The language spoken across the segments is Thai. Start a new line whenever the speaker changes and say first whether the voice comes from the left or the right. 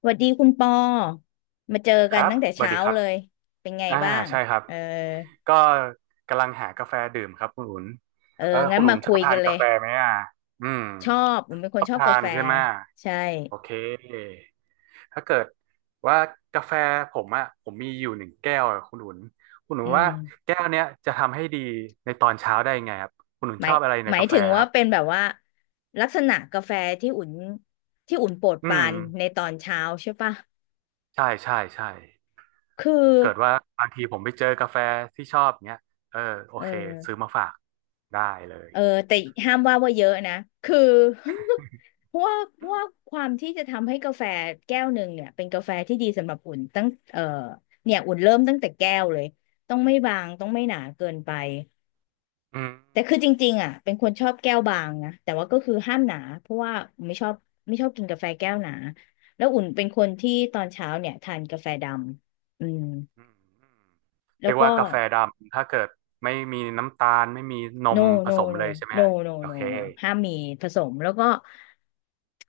left: สวัสดีคุณปอมาเจอ
right: ค
left: กัน
right: รับ
left: ตั้งแต่
right: สวัส
left: เช้า
right: ดีครับ
left: เลย เป็นไง
right: อ่า
left: บ้าง
right: ใช่ครับ
left: เออ
right: ก็กำลังหากาแฟดื่มครับคุณอุ่น
left: เออ
right: เออ
left: งั้
right: คุ
left: น
right: ณ
left: มา
right: อุ่นช
left: คุ
right: อบ
left: ย
right: ทา
left: กัน
right: น
left: เล
right: กา
left: ย
right: แฟไหมอ่ะอืม
left: ชอบผมเป็นค
right: ช
left: น
right: อบ
left: ชอบ
right: ทา
left: กา
right: น
left: แฟ
right: ใช่ไหม
left: ใช่
right: โอเคถ้าเกิดว่ากาแฟผมอ่ะผมมีอยู่หนึ่งแก้วอะคุณอุ่นคุณอุ่
left: อื
right: นว่า
left: ม
right: แก้วเนี้ยจะทำให้ดีในตอนเช้าได้ยังไงครับ คุณอุ่น
left: ห
right: ช
left: มาย
right: อบอะไรใน
left: หมาย
right: กาแฟ
left: ถึง
right: ค
left: ว่า
right: รั
left: เป็น
right: บ
left: แบบว่าลักษณะกาแฟที่อุ่น ที่อุ่นโปรด
right: อื
left: ปรา
right: ม
left: นในตอนเช้าใช่ปะ
right: ใช่ใช่ใช่
left: คือ
right: เกิดว่าบางทีผมไปเจอกาแฟที่ชอบเนี้ยเออโอ
left: เออ
right: เคซื้อมาฝากได้เลย
left: เออแต่ห้ามว่าเยอะนะคือ เพราะว่าเพ
right: อื
left: ราะ
right: ม
left: ว่าความที่จะทำให้กาแฟแก้วหนึ่งเนี่ยเป็นกาแฟที่ดีสำหรับอุ่นตั้งเออเนี่ยอุ่นเริ่มตั้งแต่แก้วเลยต้องไม่บางต้องไม่หนาเกินไป
right: อืม
left: แต่คือจริงๆอ่ะเป็นคนชอบแก้วบางนะแต่ว่าก็คือห้ามหนาเพราะว่าไม่ชอบไม่ชอบกินกาแฟแก้วหนาแล้วอุ่นเป็นคนที่ตอนเช้าเนี่ยทานกาแฟดำอืม
right: อืมเรี
left: แล้ว
right: ยกว่า
left: ก็
right: กาแฟดำถ้าเกิดไม่มีน้ำตาลไม่มีนม
left: no
right: ผสม
left: no
right: เลยใช่
left: no
right: ไหมฮะ
left: no no
right: โอเค
left: no no ห้ามมีผสมแล้วก็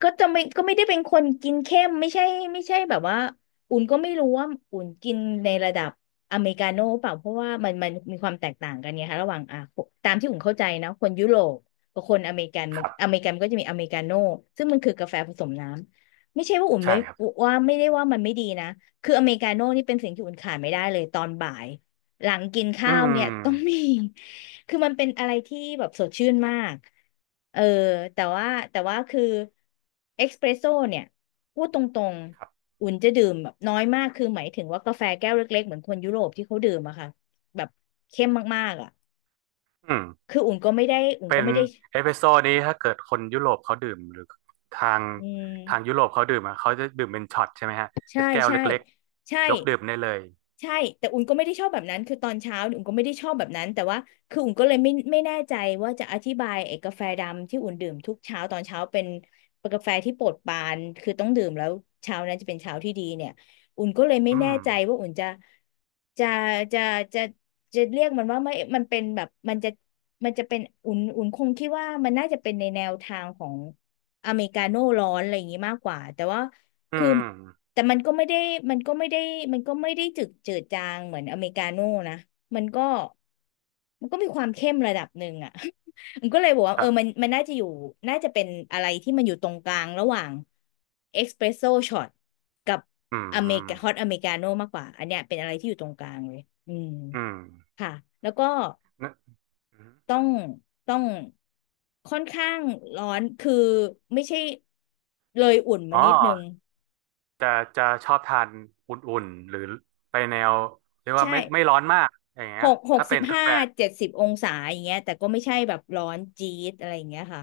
left: ก็จะไม่ก็ไม่ได้เป็นคนกินเข้มไม่ใช่ไม่ใช่แบบว่าอุ่นก็ไม่รู้ว่าอุ่นกินในระดับอเมริกาโน่เปล่าเพราะว่ามันมีความแตกต่างกันไงคะระหว่างอ่ะตามที่อุ่นเข้าใจนะคนยุโรปกับคนอเมริกันมั
right: ค
left: น
right: รั
left: อ
right: บ
left: เมริกันก็จะมีอเมริกาโน่ซึ่งมันคือกาแฟผสมน้ำไม่ใช่ว่าอุ่น
right: ใช่
left: ไม่
right: ครับ
left: ว่าไม่ได้ว่ามันไม่ดีนะคืออเมริกาโน่นี่เป็นสิ่งที่อุ่นขาดไม่ได้เลยตอนบ่าย หลังกิน
right: อื
left: ข้าวเนี่ย ต้องมี
right: ม
left: คือมันเป็นอะไรที่แบบสดชื่นมาก เออแต่ว่าคือเอกซ์เพรสโซ่เนี่ยพูดตรง
right: ครับ
left: ๆอุ่นจะดื่มแบบน้อยมากคือหมายถึงว่ากาแฟแก้วเล็กๆเหมือนคนยุโรปที่เขาดื่มอะค่ะแบบเข้มมากๆอะ
right: อืม
left: คืออุ่นก็ไม่ได้อุ่น
right: เป็
left: ก็
right: น
left: ไม่ได้
right: เอสเปรสโซ่นี้ถ้าเกิดคนยุโรปเขาดื่มหรือทาง
left: อื
right: ทางยุ
left: ม
right: โรปเขาดื่มอะเขาจะดื่มเป็นช็อตใช่ไหมฮะเป็
left: ใช่
right: นแก้ว
left: ใช่
right: เล็ก
left: ใช่
right: ๆยกดื่มได้เลย
left: ใช่แต่อุ่นก็ไม่ได้ชอบแบบนั้นคือตอนเช้าเนี่ยอุ่นก็ไม่ได้ชอบแบบนั้นแต่ว่าคืออุ่นก็เลยไม่แน่ใจว่าจะอธิบายไอ้กาแฟดำที่อุ่นดื่มทุกเช้าตอนเช้าเป็นกาแฟที่โปรดปรานคือต้องดื่มแล้วเช้านั้นจะเป็นเช้าที่ดีเนี่ยอุ่นก็เลยไม่
right: อื
left: แน่
right: ม
left: ใจว่าอุ่นจะจะจะจะเรียกมันว่าไม่มันเป็นแบบมันจะเป็นอุ่นคงคิดว่ามันน่าจะเป็นในแนวทางของอเมริกาโน่ร้อนอะไรอย่างนี้มากกว่าแต่ว่า
right: อื
left: คือ
right: ม
left: แต่มันก็ไม่ได้มันก็ไม่ได้จืดจืดจางเหมือนอเมริกาโน่นะมันก็มันก็มีความเข้มระดับหนึ่งอ่ะ มันก็เลยบอกว่า
right: ค
left: เอ
right: รั
left: อ
right: บ
left: มันน่าจะอยู่น่าจะเป็นอะไรที่มันอยู่ตรงกลางระหว่างเอสเปรสโซช็อตกับ
right: อื
left: อเมริกาฮอต
right: ม
left: อเมริกาโน่มากกว่าอันเนี้ยเป็นอะไรที่อยู่ตรงกลางเลยอืม
right: อืม
left: ค่ะแล้วก็
right: นะ
left: ต้องต้องค่อนข้างร้อนคือไม่ใช่เลยอุ่นมา
right: อ๋อ
left: นิดนึง
right: จะจะชอบทานอุ่นๆหรือไปแนวเรียกว่า
left: ใช่
right: ไม่ไม่ร้อนมากอย่างเงี้ย
left: หก
right: ถ้าเป็
left: สิบ
right: นกา
left: ห้า
right: แฟ
left: 70 องศาอย่างเงี้ยแต่ก็ไม่ใช่แบบร้อนจี๊ดอะไรอย่างเงี้ยค่ะ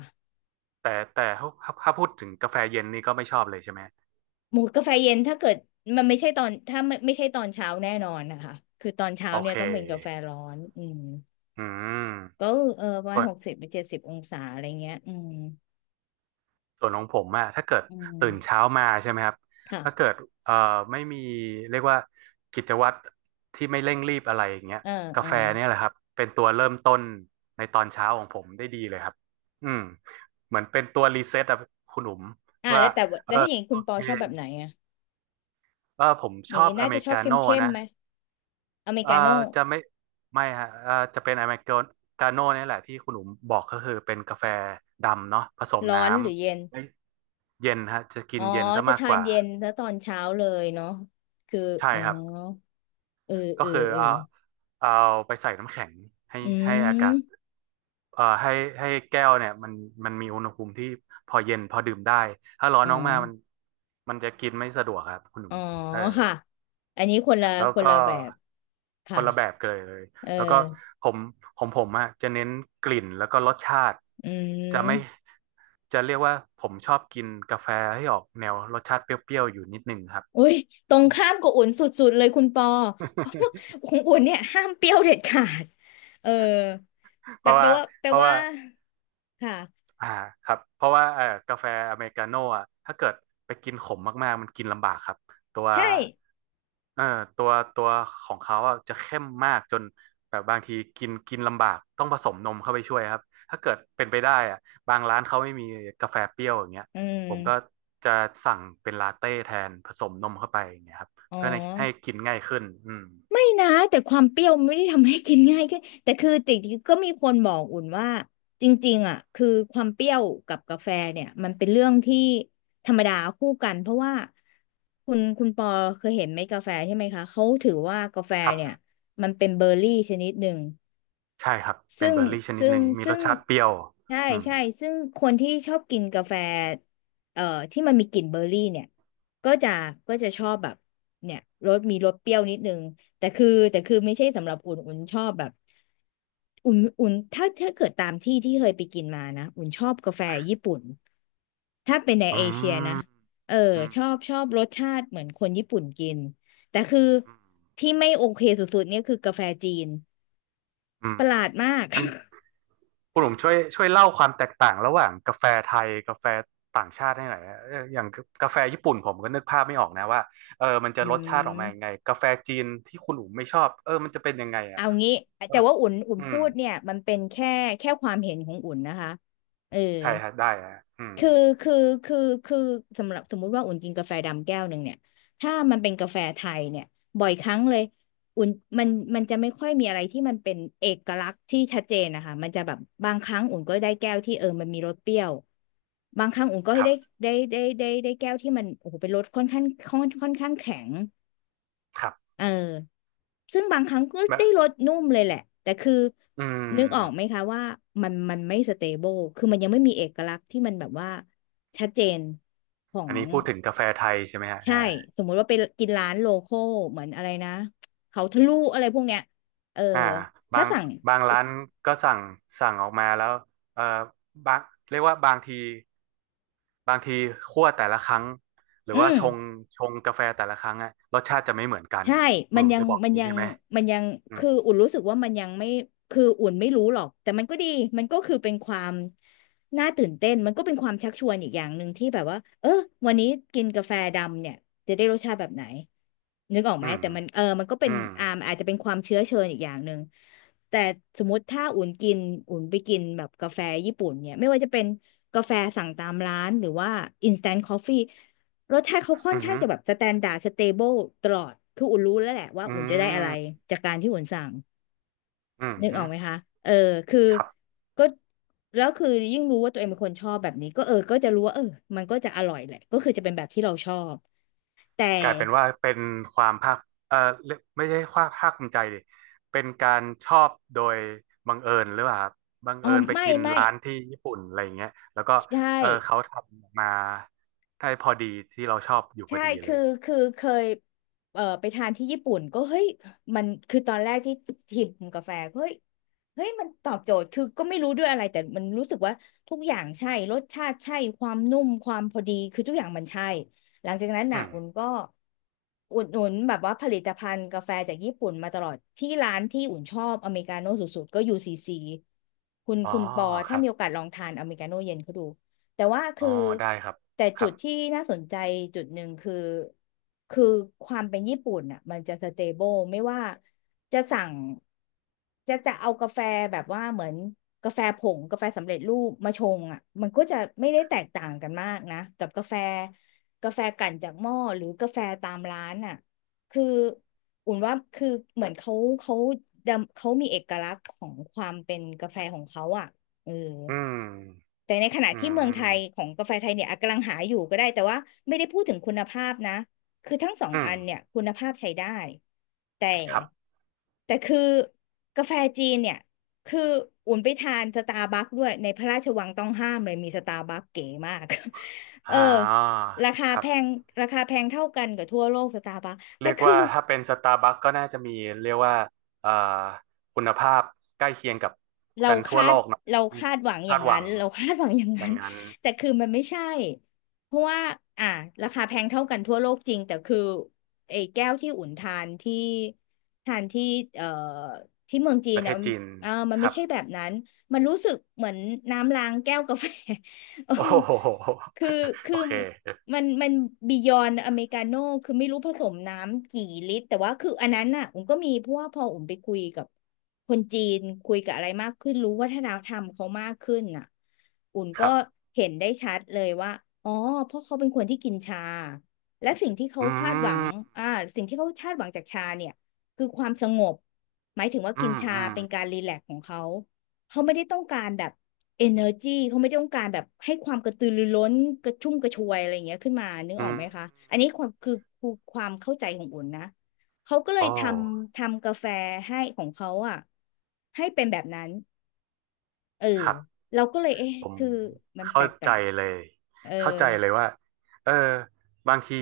right: แต่แต่ถ้าพูดถึงกาแฟเย็นนี่ก็ไม่ชอบเลยใช่ไหม
left: หมูกาแฟเย็นถ้าเกิดมันไม่ใช่ตอนถ้าไม่ใช่ตอนเช้าแน่นอนนะคะคือตอนเช้า
right: โอ
left: เนี่
right: เค
left: ยต้องเป็นกาแฟร้อนอืม
right: อืม
left: ก็เออประมา
right: ส่
left: ณ
right: วน
left: หกสิบไปเจ็ดสิบองศาอะไรเงี้ยอืม
right: ส่วนของผมอะถ้าเกิด
left: อื
right: ตื่นเช้า
left: ม
right: มาใช่ไหมครับ
left: ค่ะ
right: ถ้าเกิดเอ่อไม่มีเรียกว่ากิจวัตรที่ไม่เร่งรีบอะไรอย่างเงี้ย
left: เออ
right: กา
left: เออ
right: แฟเนี่ยแหละครับเป็นตัวเริ่มต้นในตอนเช้าของผมได้ดีเลยครับอืมเหมือนเป็นตัวรีเซ็ตอะคุณหนุ่ม
left: อ่า
right: ว่า
left: แล้วแต่ว่า
right: เอ
left: แล้
right: อ
left: วถ้าอย่างนี้
right: โอ
left: คุณปอ
right: เค
left: ชอบแบบไหนอะ
right: เออผม
left: อ
right: ช
left: ย่าง
right: อบ
left: นี้
right: อ
left: น่า
right: เม
left: จะ
right: ริ
left: ชอบ
right: กา
left: เข้ม
right: โน่
left: เข้ม
right: นะ
left: ไหมอเมริ
right: เออ
left: กาโน่
right: จะไม่ไม่ฮะเออจะเป็นอเมริกาโน่นี่แหละที่คุณหนุ่มบอกก็คือเป็นกาแฟดำเนาะผสม
left: ร้อ
right: น้
left: นหรือเย็น
right: ำไม่เย็นฮะจะกิ
left: อ๋
right: น
left: อ
right: เย็นซะ
left: จะ
right: มาก
left: ทา
right: ก
left: น
right: ว่า
left: เย็นแล้วตอนเช้าเลยเนาะคือ
right: ใช่
left: อ๋อ
right: ครับ
left: เออ
right: ก็
left: เออ
right: คือ
left: เออ
right: เอาเอาไปใส่น้ำแข็งให้
left: อื
right: ให้อากาศ
left: ม
right: เอ่อให้ให้แก้วเนี่ยมันมีอุณหภูมิที่พอเย็นพอดื่มได้ถ้าร้อน
left: อ๋อ
right: มากๆมันจะกินไม่สะดวกครับคุณหนุ่
left: อ๋
right: ม
left: อ
right: เออ
left: ค่ะ อันนี้คนละ
right: แล้ว
left: คนละ
right: ก็
left: แบบ
right: ค
left: ค่ะ
right: นละแบบกันเลย
left: เอ
right: แล้วก็
left: อ
right: ผมของผมอะจะเน้นกลิ่นแล้วก็รสชาติ
left: อื
right: จะไม่
left: ม
right: จะเรียกว่าผมชอบกินกาแฟให้ออกแนวรสชาติเปรี้ยวๆอยู่นิดนึงครับ
left: อุ้ยตรงข้ามกับอุ่นสุดๆเลยคุณปอเพราะว่า ของอุ่นเนี่ยห้ามเปรี้ยวเด็ดขาด เออ
right: เพ
left: แต่
right: ราะ
left: แปล
right: ว่า
left: ว่าแปล
right: เพราะ
left: ว่า
right: ว่า
left: ค่ะ
right: อ่าครับเพราะว่ากาแฟอเมริกาโน่อะถ้าเกิดไปกินขมมากๆมันกินลำบากครับตัว
left: ใช่
right: เอ่อตัวตัวของเขาอะจะเข้มมากจนแบบบางทีกินกินลำบากต้องผสมนมเข้าไปช่วยครับถ้าเกิดเป็นไปได้อะบางร้านเขาไม่มีกาแฟเปรี้ยวอย่างเงี้ย
left: อื
right: ผมก็
left: ม
right: จะสั่งเป็นลาเต้แทนผสมนมเข้าไปอย่างเงี้ยครับ
left: อ๋อ
right: เพื่อให้กินง่ายขึ้นอืม
left: ไม่นะแต่ความเปรี้ยวไม่ได้ทำให้กินง่ายขึ้นแต่คือจริงๆก็มีคนบอกอุ่นว่าจริงๆอ่ะคือความเปรี้ยวกับกาแฟเนี่ยมันเป็นเรื่องที่ธรรมดาคู่กันเพราะว่าคุณปอเคยเห็นไหมกาแฟใช่ไหมคะเขาถือว่ากาแฟ
right: ครั
left: เนี่ย
right: บ
left: มันเป็นเบอร์รี่ชนิดหนึ่ง
right: ใช่ครับเป็
left: ซึ่
right: น
left: ง
right: เบอร์รี่ชนิด
left: ซึ่
right: ห
left: ง
right: นึ่งมี
left: ซึ่
right: รส
left: ง
right: ชาติเปรี้ยว
left: ใช่
right: อืม
left: ใช่ซึ่งคนที่ชอบกินกาแฟเอ่อที่มันมีกลิ่นเบอร์รี่เนี่ยก็จะก็จะชอบแบบเนี่ยรสมีรสเปรี้ยวนิดนึงแต่คือไม่ใช่สำหรับอุ่นอุ่นชอบแบบอุ่นถ้าถ้าเกิดตามที่เคยไปกินมานะอุ่นชอบกาแฟญี่ปุ่นถ้าเป็นใน
right: อื
left: เอเชียนะ
right: ม
left: เออ
right: อืม
left: ชอบรสชาติเหมือนคนญี่ปุ่นกินแต่คือ
right: อืม
left: ที่ไม่โอเคสุดๆเนี่ยคือกาแฟจีน
right: อืม
left: ประหลาดมาก
right: มัน คุณหลงช่วยเล่าความแตกต่างระหว่างกาแฟไทยกาแฟต่างชาติให้หน่อยนะเอออย่างกาแฟญี่ปุ่นผมก็นึกภาพไม่ออกนะว่าเออมันจะ
left: อื
right: รสชาติออกมายังไง
left: ม
right: กาแฟจีนที่คุณหลุงไม่ชอบเออมันจะเป็นยังไงอ่ะ
left: เอางี้
right: เออ
left: แต่ว่าอุ่น
right: อื
left: พู
right: ม
left: ดเนี่ยมันเป็นแค่แค่ความเห็นของอุ่นนะคะเออ
right: ใช่ครับได้ฮะอืม
left: คือคือคือคือสำหรับสมมุติว่าอุ่นกินกาแฟดำแก้วหนึ่งเนี่ยถ้ามันเป็นกาแฟไทยเนี่ยบ่อยครั้งเลยอุ่นมันมันจะไม่ค่อยมีอะไรที่มันเป็นเอกลักษณ์ที่ชัดเจนนะคะมันจะแบบบางครั้งอุ่นก็ได้แก้วที่เออมันมีรสเปรี้ยวบางครั้งอุ่นก็
right: ครับ
left: ได้แก้วที่มันโอ้โหเป็นรสค่อนข้างค่อนข้างแข็ง
right: ครับ
left: เออซึ่งบางครั้งก็ได้
right: แบบ
left: รสนุ่มเลยแหละแต่คือ
right: อืม
left: นึกออกไหมคะว่ามันไม่สเตเบิลคือมันยังไม่มีเอกลักษณ์ที่มันแบบว่าชัดเจนขอ
right: อั
left: ง
right: นนี้พูดถึงกาแฟไทยใช่ไหมฮะ
left: ใช่
right: อ่า
left: สมมุติว่าไปกินร้านโลคอลเหมือนอะไรนะเขาทะลุอะไรพวกเนี้ยเออ
right: อ่าบา
left: ถ้า
right: ง
left: สั่ง
right: บางร้านก็สั่งออกมาแล้วเออบางเรียกว่าบางทีคั่วแต่ละครั้งหรือ
left: อื
right: ว่า
left: ม
right: ชงกาแฟแต่ละครั้งอะรสชาติจะไม่เหมือนกัน
left: ใช่
right: คุณ
left: มั
right: ห
left: น
right: นุ่ม
left: ยั
right: จะ
left: ง
right: บอกอ
left: มั
right: ย่า
left: น
right: งนี้
left: ยั
right: ใช่
left: ง
right: ไหม
left: มันยัง
right: อืม
left: คืออุ่นรู้สึกว่ามันยังไม่คืออุ่นไม่รู้หรอก แต่มันก็ดี มันก็คือเป็นความน่าตื่นเต้นมันก็เป็นความชักชวนอีกอย่างหนึ่งที่แบบว่าเออวันนี้กินกาแฟดำเนี่ยจะได้รสชาติแบบไหนนึกออก
right: อื
left: ไหม
right: ม
left: แต่มันเออมันก็เป็
right: อื
left: น
right: ม
left: อาจจะเป็นความเชื้อเชิญอีกอย่างหนึ่งแต่สมมติถ้าอุ่นกินอุ่นไปกินแบบกาแฟญี่ปุ่นเนี่ยไม่ว่าจะเป็นกาแฟสั่งตามร้านหรือว่า instant coffee รสชาติเขาค่อ
right: อื
left: น
right: ม
left: ข้างจะแบ
right: อ
left: บสแตนดาร์ดสเตเบิลตลอด คืออุ่นรู้แล้วแหละว่า
right: ื
left: อุ่นจะได้อะไร
right: ม
left: จากการที่อุ่นสั่ง
right: อืม
left: นึก
right: อื
left: ออ
right: ม
left: กไหมคะ เออคือ
right: ครับ
left: ก็แล้วคือยิ่งรู้ว่าตัวเองเป็นคนชอบแบบนี้ก็เออก็จะรู้ว่าเออมันก็จะอร่อยแหละก็คือจะเป็นแบบที่เราชอบแต่
right: กลายเป็นว่าเป็นความภาคเออเรียกไม่ใช่ความภาคภูมิใจดิเป็นการชอบโดยบังเอิญหรือเปล่าครับบัง
left: อ๋อ
right: เอิญไป
left: ไม่
right: กิน
left: ไม่
right: ร้านที่ญี่ปุ่นอะไรอย่างเงี้ยแล้วก็
left: ใช่
right: เออเขาทำออกมาได้พอดีที่เราชอบอยู่พ
left: ใช่
right: อดีเล
left: คือ
right: ย
left: เคยไปทานที่ญี่ปุ่นก็เฮ้ยมันคือตอนแรกที่ชิมกาแฟเฮ้ยมันตอบโจทย์คือก็ไม่รู้ด้วยอะไร แต่มันรู้สึกว่าทุกอย่างใช่ รสชาติใช่ ความนุ่ม ความพอดีคือทุกอย่างมันใช่ หลังจากนั้น
right: อื
left: น่ะ
right: ม
left: อุ่นก็อุดหนุนแบบว่าผลิตภัณฑ์กาแฟจากญี่ปุ่นมาตลอด ที่ร้านที่อุ่นชอบอเมริกาโน่สุดๆก็ UCC คุณ
right: อ๋อ
left: คุณปอ
right: ค
left: ถ้า
right: รับ
left: มีโอกาสลองทานอเมริกาโน่เย็นเขาดู แต่ว่า
right: อ๋
left: คื
right: อ
left: อ
right: ได้ครับ
left: แต่
right: ค
left: จุ
right: รับ
left: ดที่น่าสนใจจุดหนึ่งคือคือความเป็นญี่ปุ่นอ่ะมันจะสเตเบิลไม่ว่าจะสั่งจะเอากาแฟแบบว่าเหมือนกาแฟผงกาแฟสำเร็จรูปมาชงอ่ะมันก็จะไม่ได้แตกต่างกันมากนะกับกาแฟกลั่นจากหม้อหรือกาแฟตามร้านอ่ะคืออุ่นว่าคือเหมือนเขาดำเขามีเอกลักษณ์ของความเป็นกาแฟของเขาอ่ะเออ
right: อืม
left: แต่ในขณะ
right: อื
left: ที่เมืองไทยข
right: ม
left: องกาแฟไทยเนี่ยอ่ะกำลังหาอยู่ก็ได้แต่ว่าไม่ได้พูดถึงคุณภาพนะคือทั้งสอง
right: อืม
left: อันเนี่ยคุณภาพใช้ได้แต่
right: ครับ
left: แต่คือกาแฟจีนเนี่ยคืออุ่นไปทานสตาร์บัคด้วยในพระราชวังต้องห้ามเลยมีสตาร์บัคเก๋มาก เออ
right: อ่า
left: ราคา
right: ครั
left: แพง
right: บ
left: ราคาแพงเท่ากันกับทั่วโลกสตาร์บัคแต่
right: เรียก
left: คือ
right: ว่าถ้าเป็นสตาร์บัคก็น่าจะมีเรียกว่าเอ่อคุณภาพใกล้เคียงกับ
left: เราคาดเรา
right: อืม
left: คาดหวังอ
right: คา
left: ย่า
right: ด
left: ง
right: หวั
left: นั้
right: ง
left: นเราคาดหวังอย่าง
right: อ
left: นั้
right: ย่า
left: น
right: งนั้น
left: แต่คือมันไม่ใช่เพราะว่าอ่ะราคาแพงเท่ากันทั่วโลกจริงแต่คือไอ้แก้วที่อุ่นทานที่ทานที่เอ่อที่เมืองจี
right: ป
left: น
right: ระเท
left: นะ
right: ศ
left: มัน
right: จีน
left: เอ่ามัน
right: ค
left: ไม่
right: รับ
left: ใช่แบบนั้นมันรู้สึกเหมือนน้ำล้างแก้วกาแฟ เออ
right: โอ้โห
left: คือ คื
right: โอ
left: อ
right: เค
left: มันบียอนอเมริกาโน่คือไม่รู้ผสมน้ำกี่ลิตรแต่ว่าคืออันนั้นน่ะผมก็มีเพราะว่าพอผมไปคุยกับคนจีนคุยกับอะไรมากขึ้นรู้วัฒนธรรมเขามากขึ้นน่ะอุ่น
right: ค
left: ก็
right: รับ
left: เห็นได้ชัดเลยว่าอ๋อเพราะเขาเป็นคนที่กินชาและสิ่งที่เขา
right: อื
left: คาดหวัง
right: ม
left: อ่าสิ่งที่เขาคาดหวังจากชาเนี่ยคือความสงบหมายถึงว่า
right: อื
left: กิน
right: ม
left: ชา
right: อืม
left: เป็นการรีแลกซ์ของเขา เขาไม่ได้ต้องการแบบ energy เขาไม่ได้ต้องการแบบให้ความกระตือรือร้นกระชุ่มกระชวยอะไรอย่างเงี้ยขึ้นมานึกอ
right: อื
left: อกไหมคะอัน
right: ม
left: นี้ความคือคือความเข้าใจของอุ่นนะเขาก็เล
right: โอ
left: ยท
right: ้
left: ทำกาแฟให้ของเขาอะให้เป็นแบบนั้นเออ
right: ครับ
left: เราก็เลยเอ๊ะ
right: ผม
left: คือมันแป
right: เข้าใจ
left: ลก
right: เลย
left: ๆเออ
right: เข้าใจเลยว่าเออบางที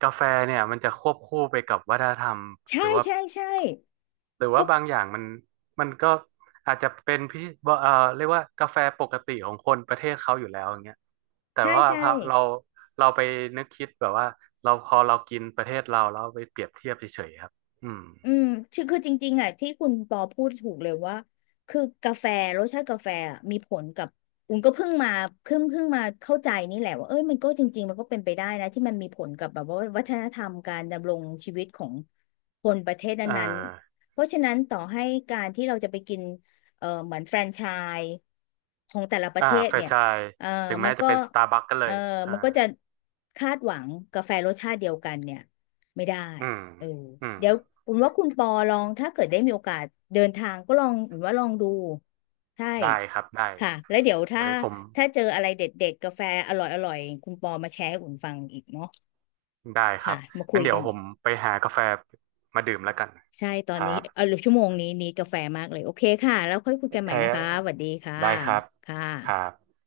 right: กาแฟเนี่ยมันจะควบคู่ไปกับวัฒนธรรมหรื
left: ใช่
right: อว่า
left: ใช่ใช่
right: หรือว่า
left: ก็
right: บางอย่างมันมันก็อาจจะเป็นพิเอ่อเรียกว่ากาแฟปกติของคนประเทศเขาอยู่แล้วอย่างเงี้ยแต่
left: ใช่
right: ว่า
left: ใช่
right: พอเราไปนึกคิดแบบว่าเราพอเรากินประเทศเราแล้วไปเปรียบเทียบเฉยๆครับอืม
left: อืมชื่อคือจริงๆอ่ะที่คุณปอพูดถูกเลยว่า คือกาแฟรสชาติกาแฟอะมีผลกับอุ่นก็เพิ่งมาเพิ่งมาเข้าใจนี่แหละว่าเอ้ยมันก็จริงๆมันก็เป็นไปได้นะที่มันมีผลกับแบบว่าวัฒนธรรมการดำรงชีวิตของคนประเทศ
right: เออ
left: นั้นๆเพราะฉะนั้นต่อให้การที่เราจะไปกินเหมือนแฟรนไชส์ของแต่ละประ
right: อ่า
left: เทศ
right: แฟรน
left: เนี่ย
right: ไชส์
left: เอ่อ
right: ถึง
left: มั
right: แม้
left: น
right: จะ
left: ก็
right: เป็นสตาร์บัคก็เล
left: เอ่อ
right: ยอ่า
left: มันก็จะคาดหวังกาแฟรสชาติเดียวกันเนี่ยไม่ได้
right: อืม
left: เออ
right: อืม
left: เดี๋ยวอุ่นว่าคุณปอลองถ้าเกิดได้มีโอกาสเดินทางก็ลองอุ่นว่าลองดูใช่
right: ได้ครับได้
left: ค่ะแล้วเดี๋ยวถ้า
right: ไว้ผม
left: เจออะไรเด็ดๆกาแฟอร่อยๆคุณปอมาแชร์ให้อุ่นฟังอีกเนาะ
right: ได้ครับ
left: ค่ะมาคุ
right: งั้น
left: ย
right: เดี๋ย
left: กั
right: ว
left: น
right: ผ
left: อี
right: ม
left: ก
right: ไปหากาแฟมาดื่มแล้วกัน
left: ใช่ตอ
right: ค
left: น
right: รั
left: นี้
right: บ
left: เออชั่วโมงนี้กาแฟมากเลยโอเคค่ะแล้วค่อยคุย
right: โอ
left: กัน
right: เค
left: ใหม่นะคะสวัสดีค่ะ
right: ได้ครับ
left: ค่ะ
right: ครับ